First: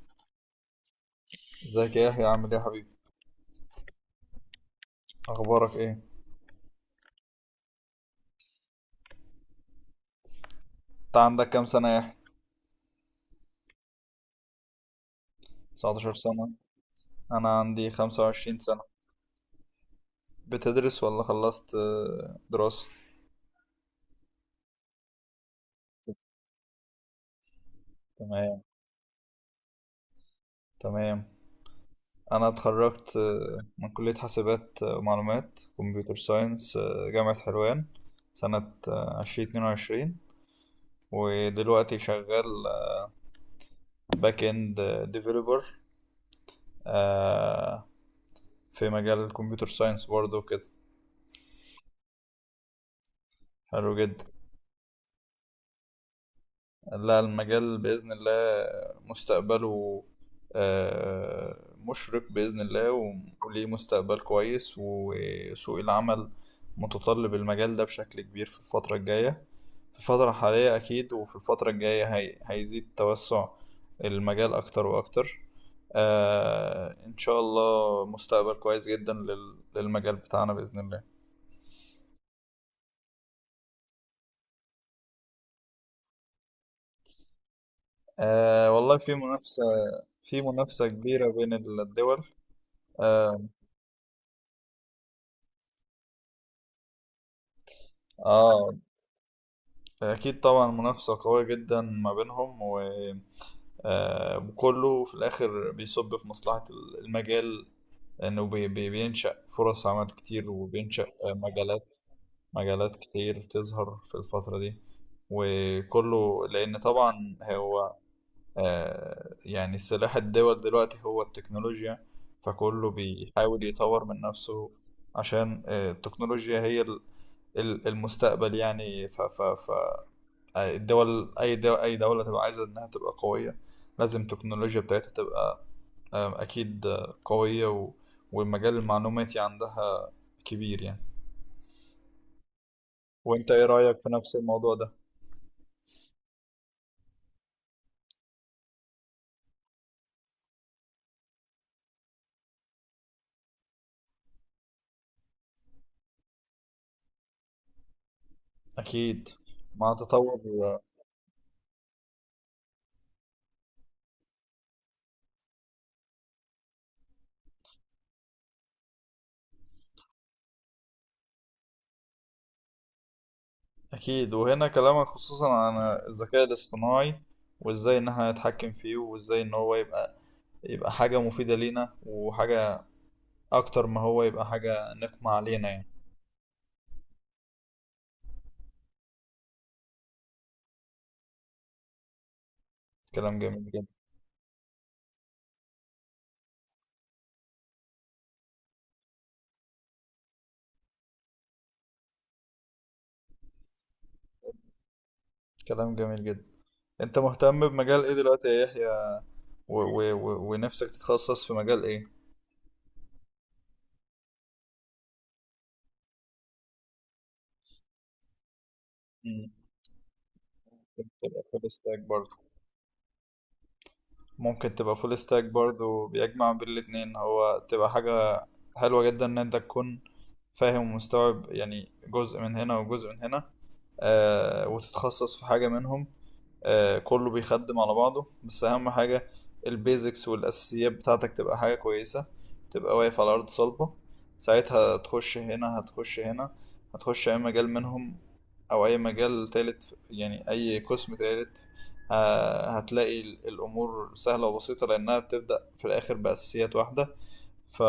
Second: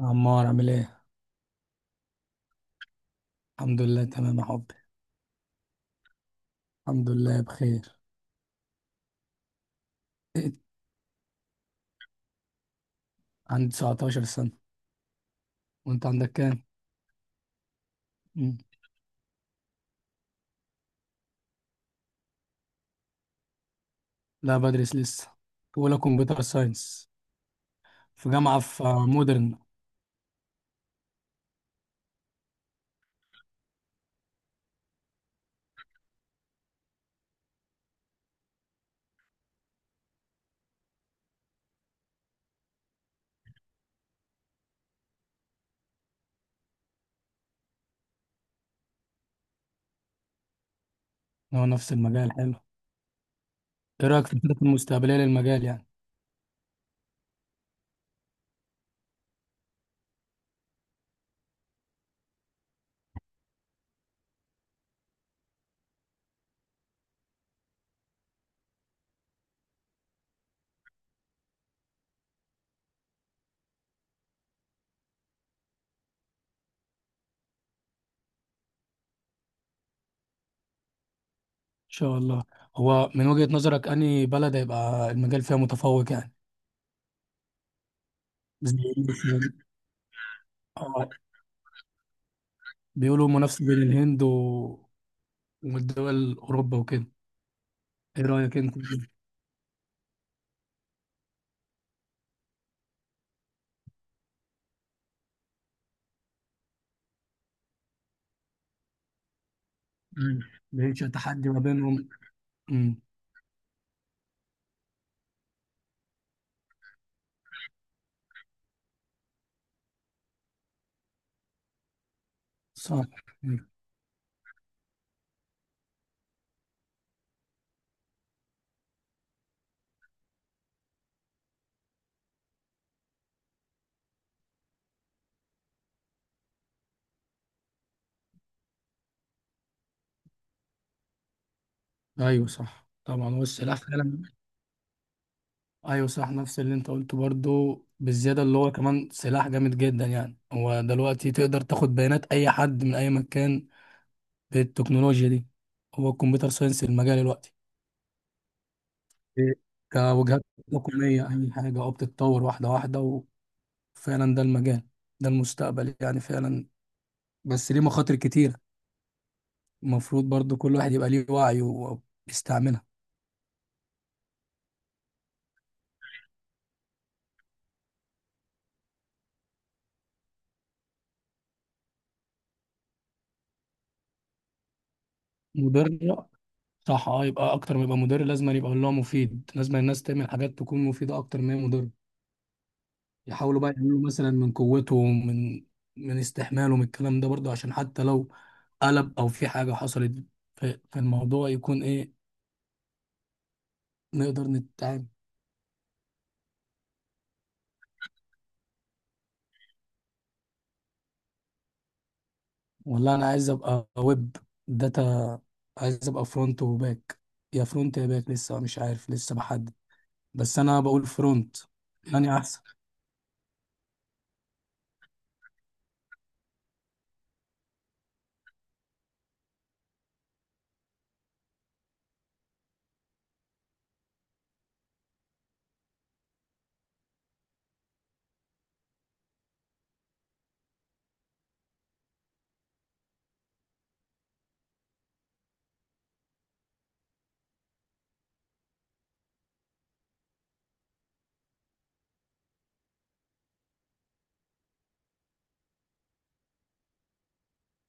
عمار عامل ايه؟ ازيك يا يحيى، عامل ايه يا حبيبي؟ الحمد لله تمام يا حبي. اخبارك ايه؟ الحمد لله بخير. إيه؟ انت عندك كام سنة يا يحيى؟ عندي 19 سنة. وانت 19 عندك سنة. كام؟ انا عندي مم. 25 سنة. بتدرس ولا خلصت دراسة؟ لا بدرس لسه. أولى كمبيوتر ساينس في جامعة تمام. في آه، مودرن. تمام. انا اتخرجت من كلية حاسبات ومعلومات كمبيوتر ساينس، جامعة حلوان سنة 2022. ودلوقتي شغال باك اند ديفيلوبر، آه، في مجال الكمبيوتر ساينس برضه كده. هو نفس المجال حلو. حلو ايه جدا. رأيك في الخطط المستقبلية للمجال يعني؟ ان لا، المجال بإذن الله مستقبله مشرق بإذن الله، وليه مستقبل كويس، وسوق العمل متطلب المجال ده بشكل كبير في الفترة الجاية. في الفترة الحالية أكيد، وفي الفترة الجاية هي هيزيد توسع المجال أكتر وأكتر. آه، إن شاء الله مستقبل كويس جدا للمجال بتاعنا بإذن الله. شاء الله. هو من وجهة نظرك أنهي بلد هيبقى المجال فيها متفوق يعني؟ آه زي والله، في مثلا. منافسة. في منافسة آه، كبيرة بين الدول. بيقولوا آه, منافسة بين الهند والدول أوروبا وكده. ايه رأيك آه انت؟ أكيد طبعا منافسة قوية جدا ما بينهم، وكله في الآخر بيصب في مصلحة المجال. إنه بينشأ فرص عمل مم. كتير، بيعيش وبينشأ تحدي ما مجالات. بينهم. مجالات كتير تظهر في الفترة دي. وكله لأن طبعا هو يعني سلاح الدول دلوقتي هو التكنولوجيا، فكله صح. بيحاول مم. يطور من نفسه. عشان التكنولوجيا هي المستقبل يعني. الدول، اي دوله تبقى عايزه انها تبقى قويه، لازم التكنولوجيا بتاعتها تبقى اكيد قويه، والمجال المعلوماتي عندها كبير يعني. ايوه، صح، طبعا هو وانت ايه السلاح رايك في فعلا. نفس الموضوع ده؟ ايوه، صح، نفس اللي انت قلته برضو بالزياده، اللي هو كمان سلاح جامد جدا يعني، هو دلوقتي تقدر تاخد بيانات اي حد من اي مكان بالتكنولوجيا دي. هو الكمبيوتر ساينس المجال دلوقتي. اكيد. إيه. مع تطور. كوجهات تقنيه، اي حاجه بتتطور واحده واحده. وفعلا ده المجال، ده المستقبل يعني فعلا. بس ليه مخاطر كتيره، المفروض برضو كل واحد يبقى ليه وعي وبيستعملها. اكيد. وهنا كلامك خصوصا عن الذكاء الاصطناعي، وازاي ان احنا نتحكم فيه، وازاي ان هو يبقى حاجه مفيده لينا، وحاجه اكتر ما هو يبقى حاجه نقمه علينا يعني. مضره. صح، اه، يبقى اكتر ما يبقى مدير، لازم أن يبقى اللي هو مفيد. لازم الناس تعمل حاجات تكون مفيدة اكتر ما هي مضرة. كلام يحاولوا جميل بقى جدا. يعملوا مثلا من قوتهم، من استحمالهم الكلام ده برضه، عشان حتى لو قلب او في حاجة حصلت في الموضوع، يكون ايه، نقدر نتعامل. كلام جميل جدا. انت مهتم بمجال ايه دلوقتي يا يحيى، ونفسك تتخصص في مجال ايه؟ والله انا عايز ابقى ويب داتا. عايز ابقى فرونت وباك. يا فرونت يا باك، لسه مش عارف، لسه مم. بحدد. بس انا بقول ممكن تبقى فرونت، فول ستاك برضه. يعني احسن. بيجمع بين الاتنين، هو تبقى حاجة حلوة جدا ان انت تكون فاهم ومستوعب، يعني جزء من هنا وجزء من هنا. آه، وتتخصص في حاجة منهم. كله بيخدم على بعضه، بس اهم حاجة البيزكس والاساسيات بتاعتك تبقى حاجة كويسة، تبقى واقف على ارض صلبة، ساعتها تخش هنا، هتخش هنا، هتخش اي مجال منهم، او اي مجال تالت، يعني اي قسم تالت. هتلاقي الامور سهلة وبسيطة، لانها بتبدأ في الاخر باساسيات واحدة. ف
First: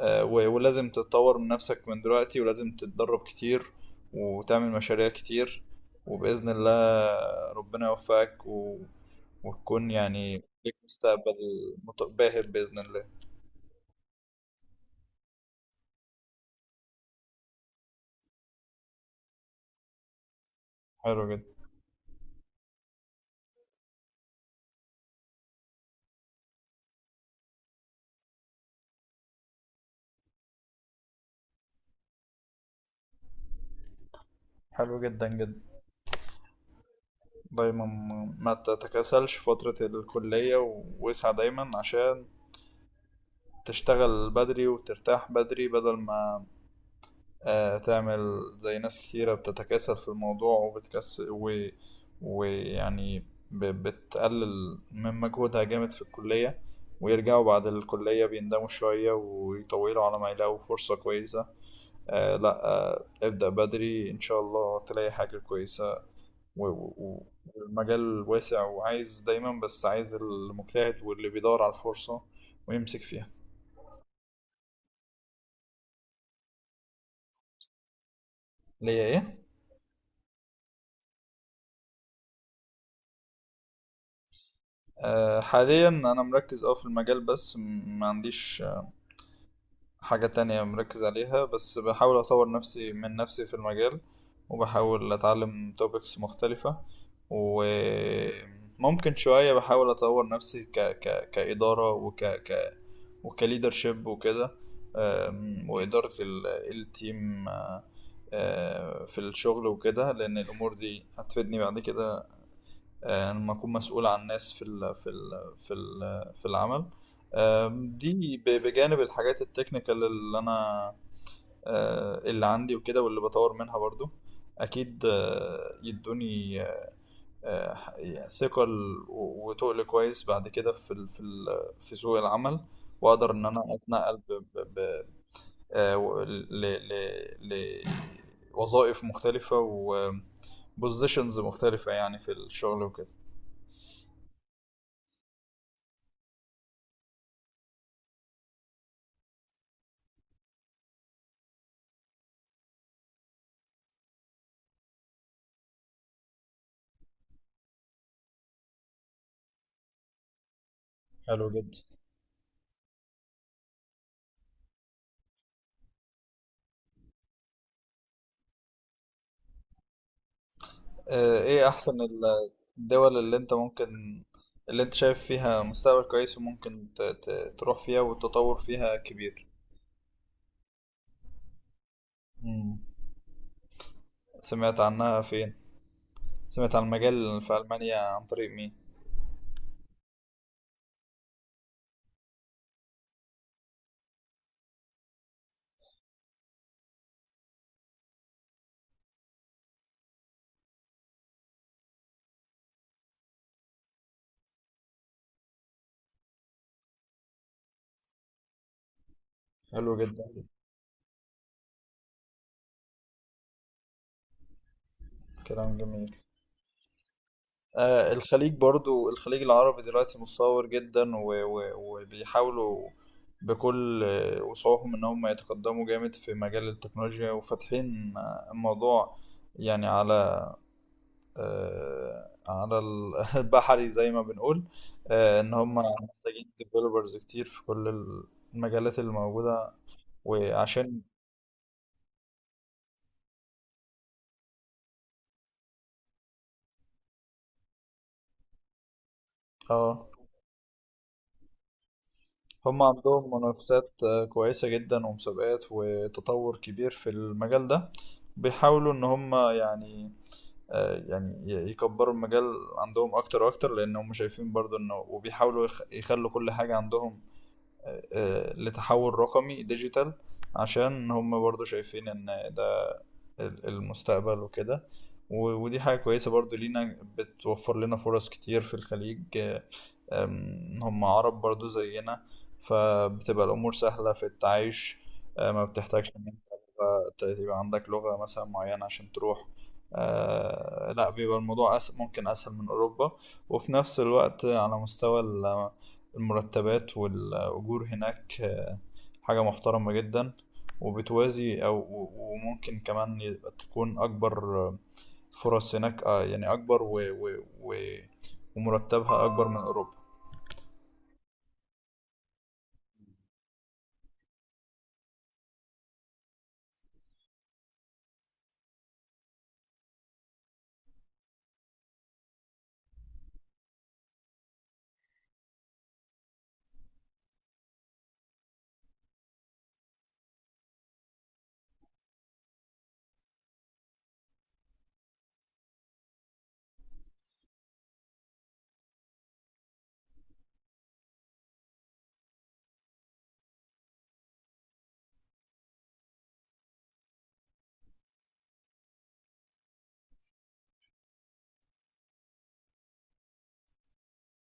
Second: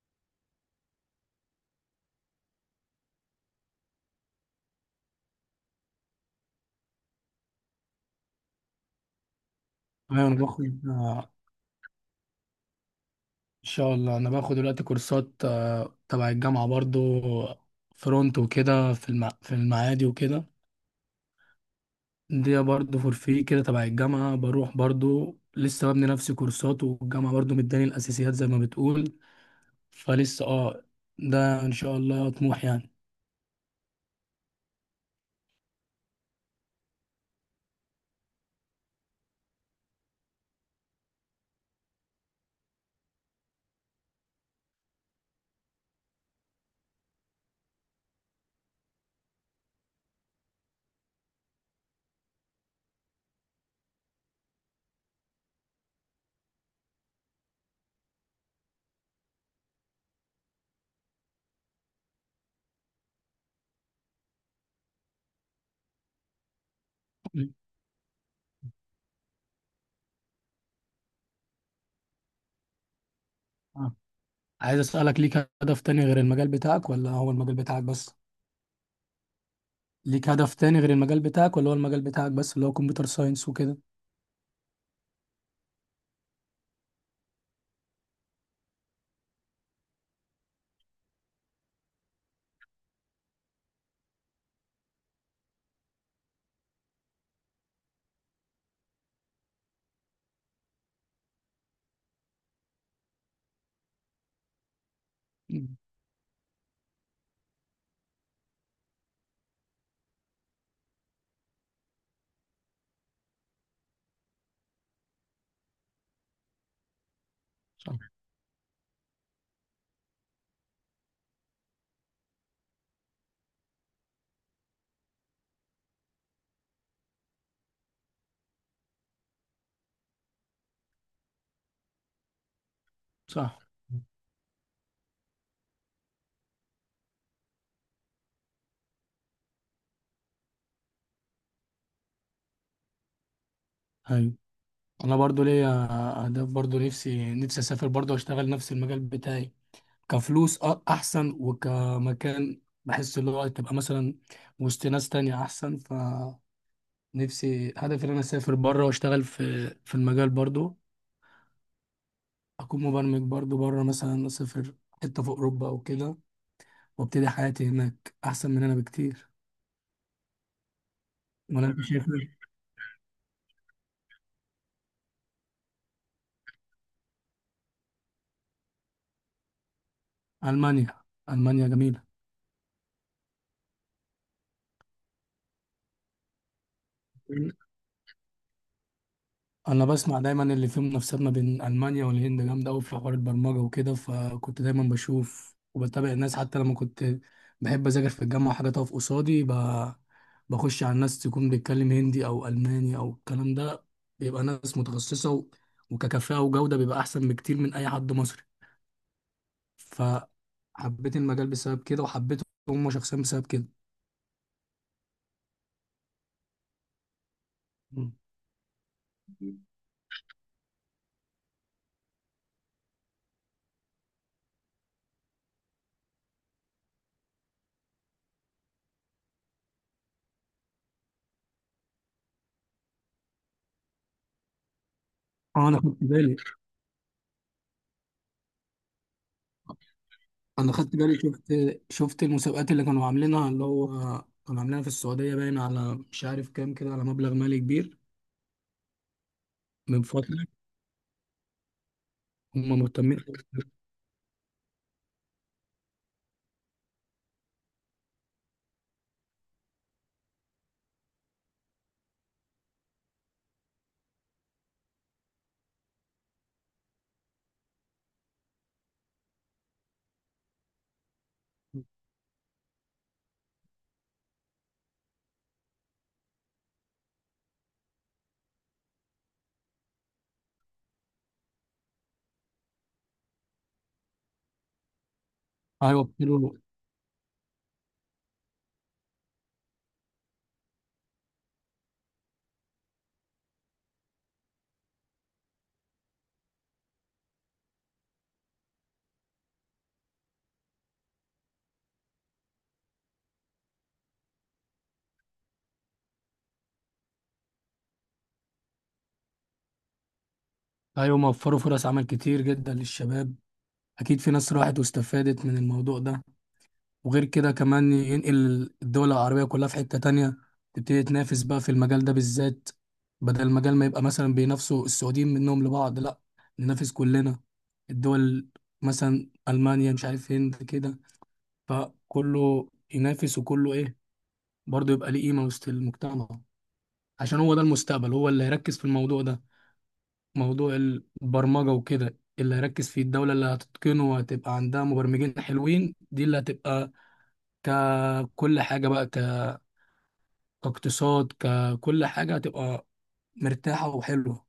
ولازم تتطور من نفسك من دلوقتي، ولازم تتدرب كتير، وتعمل مشاريع كتير، وبإذن الله ربنا يوفقك، وتكون ايوه، انا يعني ليك باخد مستقبل باهر بإذن الله. ان شاء الله. انا باخد دلوقتي كورسات تبع الجامعه برضو، فرونت وكده، في المعادي وكده. حلو جدا. دي برضو فور فري كده، تبع الجامعه، بروح برضو لسه ببني نفسي كورسات، والجامعه برضو مداني الاساسيات زي ما بتقول. فلسه ده ان شاء الله طموح يعني. حلو جدا جدا. دايما ما تتكاسلش في فترة الكلية، واسعى دايما عشان تشتغل بدري وترتاح بدري، بدل ما تعمل زي ناس كتيرة بتتكاسل في الموضوع وبتكسل، ويعني بتقلل من مجهودها جامد في الكلية، ويرجعوا بعد الكلية بيندموا شوية ويطولوا على ما يلاقوا فرصة كويسة. لا، ابدأ بدري إن شاء الله تلاقي حاجة كويسة، و... و... والمجال واسع وعايز دايما، بس عايز المجتهد واللي بيدور على الفرصة ويمسك فيها. آه. عايز اسالك، ليك هدف تاني غير المجال بتاعك ولا هو المجال بتاعك بس؟ ليا ايه؟ ليك هدف تاني غير المجال بتاعك ولا هو المجال بتاعك بس، اللي هو كمبيوتر ساينس وكده؟ حاليا انا مركز في المجال بس، ما عنديش حاجة تانية مركز عليها، بس بحاول أطور نفسي من نفسي في المجال، وبحاول أتعلم topics مختلفة، وممكن شوية بحاول أطور نفسي كإدارة وكليدرشيب وكده. مم. وإدارة التيم. في الشغل وكده، لأن الأمور دي هتفيدني بعد كده. لما أكون مسؤول عن ناس في العمل. صح. دي بجانب الحاجات التكنيكال اللي انا اللي عندي وكده، واللي بطور منها برضو. اكيد يدوني يعني ثقة وتقل كويس بعد كده في سوق العمل، واقدر ان صح. انا اتنقل ب ب ب ل ل لوظائف مختلفة وبوزيشنز مختلفة يعني في الشغل وكده. ايوه. انا برضو ليا اهداف برضو، نفسي، نفسي اسافر برضو اشتغل نفس المجال بتاعي، كفلوس احسن، وكمكان بحس اللي هو تبقى مثلا وسط ناس تانية احسن. فنفسي، هدفي ان انا اسافر بره واشتغل في المجال برضو. حلو جدا. اكون مبرمج برضو بره، مثلا اسافر حتة في اوروبا او كده، وابتدي حياتي هناك احسن من هنا بكتير. ولا ايه انت احسن شايف إيه؟ الدول اللي انت ممكن، اللي انت شايف فيها مستقبل كويس وممكن تروح فيها، والتطور فيها كبير؟ المانيا. المانيا جميلة. مم. سمعت عنها فين؟ سمعت عن المجال في ألمانيا عن طريق مين؟ انا بسمع دايما اللي فيه منافسات ما بين المانيا والهند جامده قوي في حوار البرمجه وكده، فكنت دايما بشوف وبتابع الناس، حتى لما كنت بحب اذاكر في الجامعه حاجه تقف قصادي، بخش على الناس تكون بيتكلم هندي او الماني او الكلام ده، بيبقى ناس متخصصه وككفاءه وجوده بيبقى احسن بكتير من اي حد مصري. حلو جدا. فحبيت المجال بسبب كده، وحبيت هم شخصيا بسبب كده. كلام جميل. آه، الخليج برضو، الخليج العربي دلوقتي متطور جدا، وبيحاولوا بكل وسعهم ان هم يتقدموا جامد في مجال التكنولوجيا، وفاتحين الموضوع يعني على البحري زي ما بنقول. آه، ان اه، هم انا خدت بالي. محتاجين ديفلوبرز كتير في كل المجالات اللي موجودة، انا خدت وعشان بالي شفت شفت المسابقات اللي كانوا عاملينها، اللي هو كانوا عاملينها في السعوديه، باين على مش عارف كام كده، على مبلغ مالي كبير، من اه فتره. هم هم مهتمين. عندهم منافسات كويسة جدا ومسابقات، وتطور كبير في المجال ده. بيحاولوا ان هم يعني يكبروا المجال عندهم اكتر واكتر، لان هم شايفين برضو انه، وبيحاولوا يخلوا كل حاجة عندهم لتحول رقمي ديجيتال، عشان هم برضو شايفين ان ده المستقبل وكده. ودي حاجة كويسة برضو لينا، بتوفر لنا فرص كتير في الخليج. هم عرب برضو زينا، فبتبقى الأمور سهلة في التعايش. ما ايوه، بتحتاجش إن أنت تبقى عندك لغة مثلا معينة عشان تروح. لا، بيبقى الموضوع ممكن أسهل من أوروبا. وفي نفس الوقت على مستوى المرتبات والأجور هناك حاجة محترمة جدا، وبتوازي، أو وممكن كمان يبقى تكون أكبر، فرص هناك يعني أكبر، ومرتبها أكبر من أوروبا. ايوه، موفروا فرص عمل كتير جدا للشباب. اكيد في ناس راحت واستفادت من الموضوع ده. وغير كده كمان ينقل الدول العربيه كلها في حته تانية، تبتدي تنافس بقى في المجال ده بالذات. بدل المجال ما يبقى مثلا بينافسوا السعوديين منهم لبعض، لا، ننافس كلنا الدول، مثلا المانيا، مش عارف، هند كده. فكله ينافس، وكله ايه، برضه يبقى ليه قيمة وسط المجتمع. عشان هو ده المستقبل، هو اللي هيركز في الموضوع ده. موضوع البرمجة وكده، اللي هيركز فيه الدولة اللي هتتقنه وهتبقى عندها مبرمجين حلوين، دي اللي هتبقى ككل حاجة بقى، كاقتصاد، ككل حاجة هتبقى مرتاحة وحلوة.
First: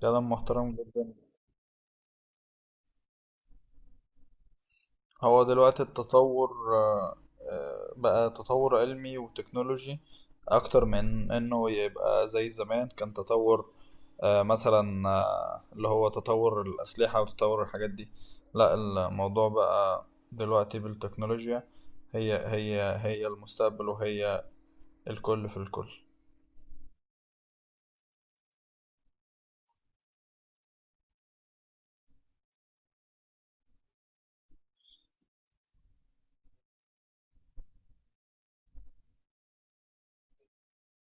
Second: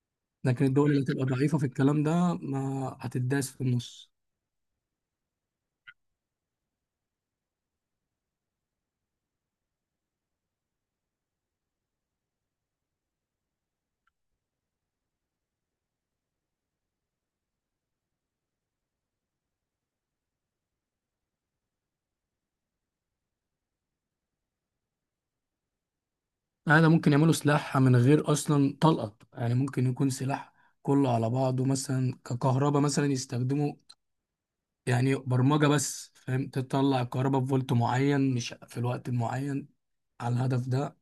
كلام لكن محترم الدول اللي جدا. هتبقى ضعيفة في الكلام ده ما هتداس في النص. هو دلوقتي التطور آه، بقى تطور علمي وتكنولوجي، اكتر من انه يبقى زي زمان، كان تطور مثلا اللي هو تطور الاسلحة وتطور الحاجات دي. لا، الموضوع بقى دلوقتي بالتكنولوجيا. هي المستقبل، وهي الكل في الكل. هذا ممكن يعملوا سلاح من غير اصلا طلقه، يعني ممكن يكون سلاح كله على بعضه، مثلا ككهرباء مثلا يستخدموا، يعني برمجه بس، فاهم، تطلع الكهرباء بفولت معين مش في الوقت المعين على الهدف ده.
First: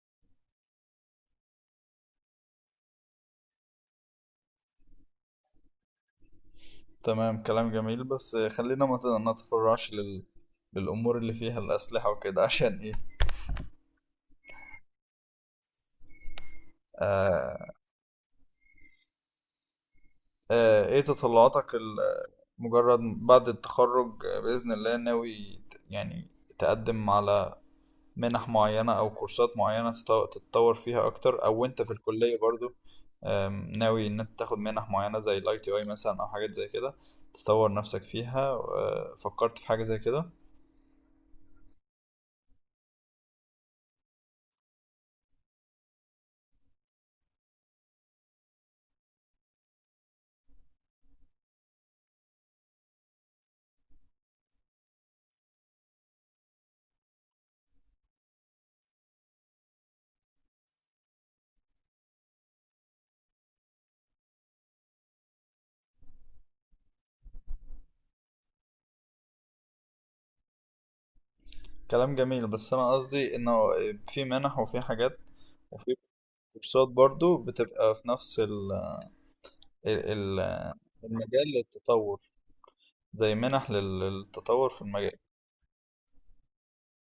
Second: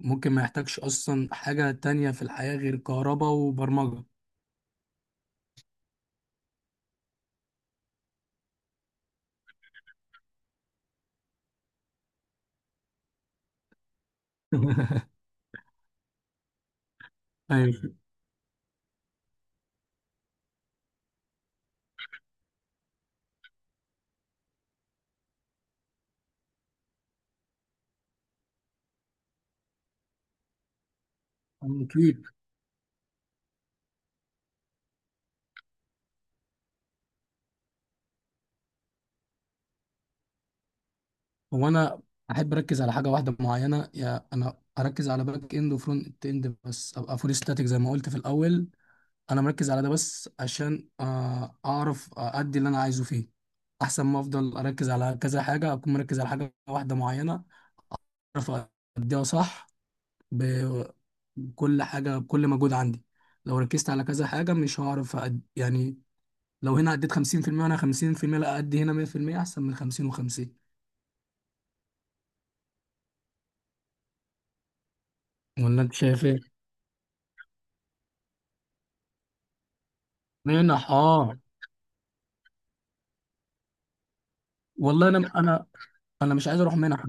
ممكن ما يحتاجش اصلا حاجه تانية في الحياه غير كهرباء وبرمجه. تمام، كلام جميل، بس خلينا ما نتفرعش للأمور اللي فيها الأسلحة وكده عشان إيه. آه ايوه. ايه تطلعاتك مجرد بعد التخرج؟ بإذن الله، ناوي تقدم على منح معينة أو كورسات معينة تتطور فيها أكتر، أو أنت في اكيد. الكلية برضو؟ آم، ناوي إن أنت تاخد منح معينة زي ال ITI مثلا أو حاجات زي كده، تطور نفسك فيها؟ فكرت في حاجة زي كده؟ هو انا احب اركز على حاجه واحده معينه، يا انا اركز على باك اند وفرونت اند بس، ابقى فول ستاتيك زي ما قلت في الاول. انا مركز على ده بس، عشان اعرف ادي اللي انا عايزه فيه. احسن ما افضل اركز على كذا حاجه، اكون مركز على حاجه واحده معينه، اعرف اديها صح، ب- بكل حاجه، بكل مجهود عندي. لو ركزت على كذا حاجه مش هعرف يعني، لو هنا اديت 50% وانا 50%، لا، ادي هنا 100% احسن من 50 و50. كلام جميل، بس أنا قصدي إنه في منح وفي حاجات ولا انت وفي شايف ايه؟ كورسات برضو، بتبقى في نفس ال- ال- منح، اه. المجال للتطور، زي منح للتطور في والله، المجال. انا مش عايز اروح منح.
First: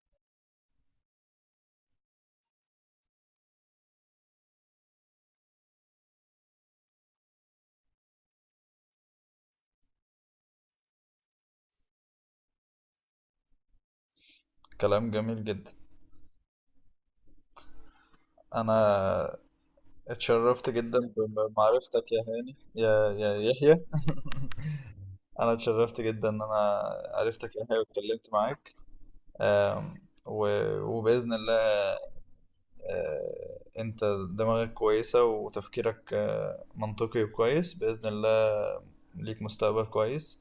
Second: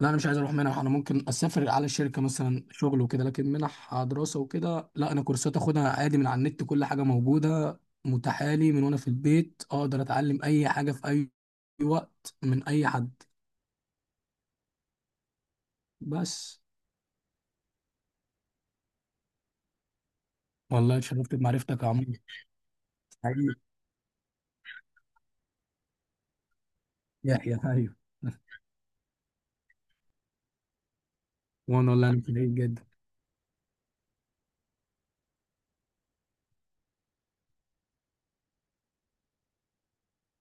لا، انا مش عايز اروح منح. انا ممكن اسافر على الشركه مثلا شغل وكده، لكن منح دراسه وكده لا. انا كورسات اخدها عادي من على النت، كل حاجه موجوده متاحه لي، من وانا في البيت اقدر اتعلم اي حاجه في اي وقت من اي حد. كلام جميل جدا. بس. انا اتشرفت والله جدا اتشرفت بمعرفتك يا بمعرفتك عمرو يا هاني، يا حبيبي. يحيى. انا اتشرفت جدا ان انا عرفتك يحيى، يا هاني، ايوه. واتكلمت معاك. آم، و- وباذن وانا الله والله انا سعيد جدا. انت دماغك كويسة، وتفكيرك منطقي وكويس بإذن الله، ليك مستقبل كويس.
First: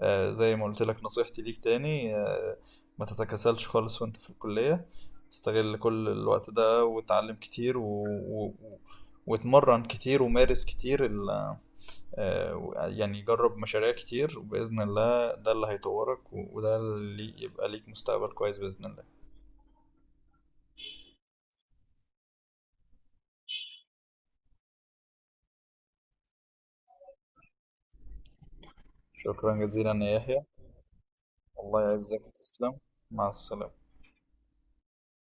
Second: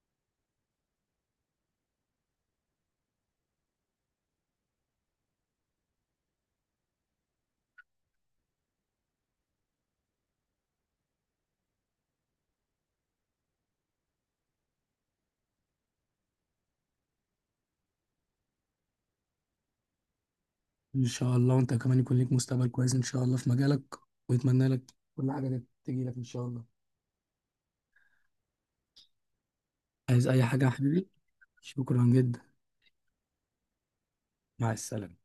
زي ما قلت لك نصيحتي ليك تاني، ما تتكاسلش خالص وانت في الكلية، استغل كل الوقت ده وتعلم كتير، واتمرن كتير، ومارس كتير يعني جرب مشاريع كتير وبإذن الله ده اللي هيطورك، وده اللي يبقى ليك مستقبل كويس بإذن الله. ان شاء الله وانت كمان يكون ليك مستقبل كويس ان شاء الله في مجالك. ويتمنى لك كل حاجه تجي لك ان شاء الله. شكرا جزيلا يا عايز اي يحيى. حاجه يا حبيبي. الله شكرا يعزك، جدا. تسلم. مع السلامة. مع السلامه.